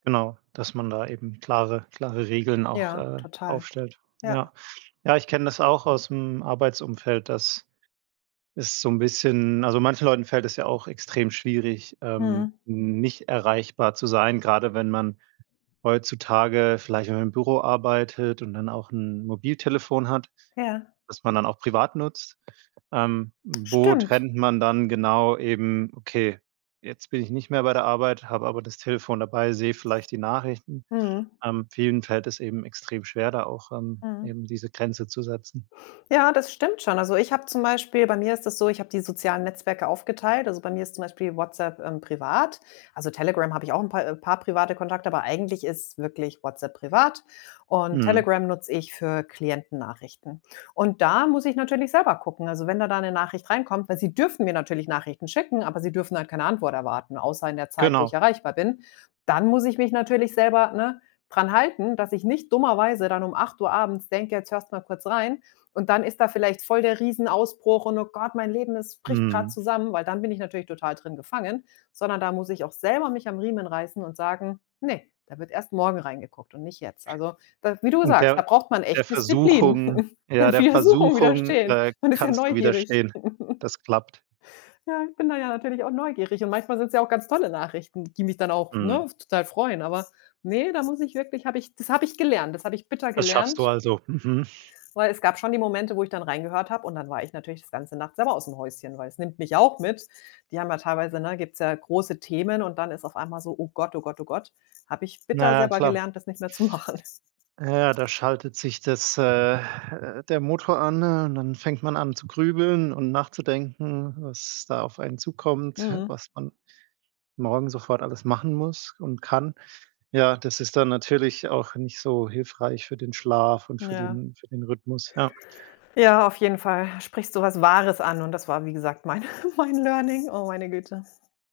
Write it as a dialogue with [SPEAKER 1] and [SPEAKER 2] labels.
[SPEAKER 1] Genau, dass man da eben klare klare Regeln auch,
[SPEAKER 2] Ja,
[SPEAKER 1] äh,
[SPEAKER 2] total.
[SPEAKER 1] aufstellt.
[SPEAKER 2] Ja.
[SPEAKER 1] Ja. Ja, ich kenne das auch aus'm Arbeitsumfeld, dass es so 'n bisschen also, manchen Leuten fällt es ja auch extrem schwierig, ähm,
[SPEAKER 2] Mhm.
[SPEAKER 1] nicht erreichbar zu sein, grade wenn man heutzutage vielleicht mal im Büro arbeitet und dann auch 'n Mobiltelefon hat,
[SPEAKER 2] Ja.
[SPEAKER 1] was man dann auch privat nutzt. Ähm, wo
[SPEAKER 2] Stimmt.
[SPEAKER 1] trennt man dann genau eben: „Okay, jetzt bin ich nicht mehr bei der Arbeit, habe aber das Telefon dabei, sehe vielleicht die Nachrichten.“
[SPEAKER 2] Mhm.
[SPEAKER 1] Ähm, vielen fällt es eben extrem schwer, da auch, ähm,
[SPEAKER 2] Mhm.
[SPEAKER 1] eben diese Grenze zu setzen.
[SPEAKER 2] Ja, das stimmt schon. Also, ich habe zum Beispiel bei mir ist das so, ich habe die sozialen Netzwerke aufgeteilt. Also, bei mir ist zum Beispiel WhatsApp, ähm, privat. Also, Telegram, habe ich auch paar, äh paar private Kontakte, aber eigentlich ist wirklich WhatsApp privat. Und
[SPEAKER 1] Mhm.
[SPEAKER 2] Telegram nutze ich für Klienten-Nachrichten. Und da muss ich natürlich selber gucken. Also, wenn dann da 'ne Nachricht reinkommt weil sie dürfen mir natürlich Nachrichten schicken, aber sie dürfen halt keine Antwort erwarten, außer in der Zeit, wo ich
[SPEAKER 1] Genau.
[SPEAKER 2] erreichbar bin. Dann muss ich mich natürlich selber, ne, dran halten, dass ich nicht dummerweise dann um 8:00 abends denke: „Jetzt hörst mal kurz rein.“ Und dann ist da vielleicht voll der Riesenausbruch und: „Oh Gott, mein Leben, es bricht gerade
[SPEAKER 1] Mhm.
[SPEAKER 2] zusammen.” Weil dann bin ich natürlich total drin gefangen, sondern da muss ich auch selber mich am Riemen reißen und sagen: „Ne, da wird erst morgen reingeguckt und nicht jetzt.“ Also, da wie du
[SPEAKER 1] Und
[SPEAKER 2] sagst, da
[SPEAKER 1] der
[SPEAKER 2] braucht man
[SPEAKER 1] der
[SPEAKER 2] echt Disziplin.
[SPEAKER 1] Versuchung ja, der
[SPEAKER 2] Versuchung
[SPEAKER 1] Versuchung,
[SPEAKER 2] widerstehen.
[SPEAKER 1] äh,
[SPEAKER 2] Man ist ja
[SPEAKER 1] kannst du
[SPEAKER 2] neugierig.
[SPEAKER 1] widerstehen? Das klappt?
[SPEAKER 2] Ja, bin da ja natürlich auch neugierig und manchmal sind's ja auch ganz tolle Nachrichten, die mich dann auch, ne,
[SPEAKER 1] Mhm.
[SPEAKER 2] total freuen. Aber, ne, da muss ich wirklich habe ich das habe ich gelernt, das habe ich bitter
[SPEAKER 1] Das schaffst du,
[SPEAKER 2] gelernt.
[SPEAKER 1] also, mhm.
[SPEAKER 2] Weil es gab schon die Momente, wo ich dann reingehört habe und dann war ich natürlich das ganze Nacht selber aus'm Häuschen, weil es nimmt mich auch mit. Die haben ja teilweise ne, gibt's ja große Themen und dann ist auf einmal so: „Oh Gott, oh Gott, oh Gott." Habe ich bitter
[SPEAKER 1] Na, ja
[SPEAKER 2] selber
[SPEAKER 1] klar.
[SPEAKER 2] gelernt, das nicht mehr zu machen.
[SPEAKER 1] Ja, da schaltet sich das, äh, äh der Motor an und dann fängt man an zu grübeln und nachzudenken, was da auf einen zukommt,
[SPEAKER 2] Mhm.
[SPEAKER 1] was man morgen sofort alles machen muss und kann. Ja, das ist dann natürlich auch nicht so hilfreich für den Schlaf und für
[SPEAKER 2] Ja.
[SPEAKER 1] den für den Rhythmus, ja.
[SPEAKER 2] Ja, auf jeden Fall. Da sprichst so was Wahres an und das war, wie gesagt, mein mein Learning. Oh, meine Güte.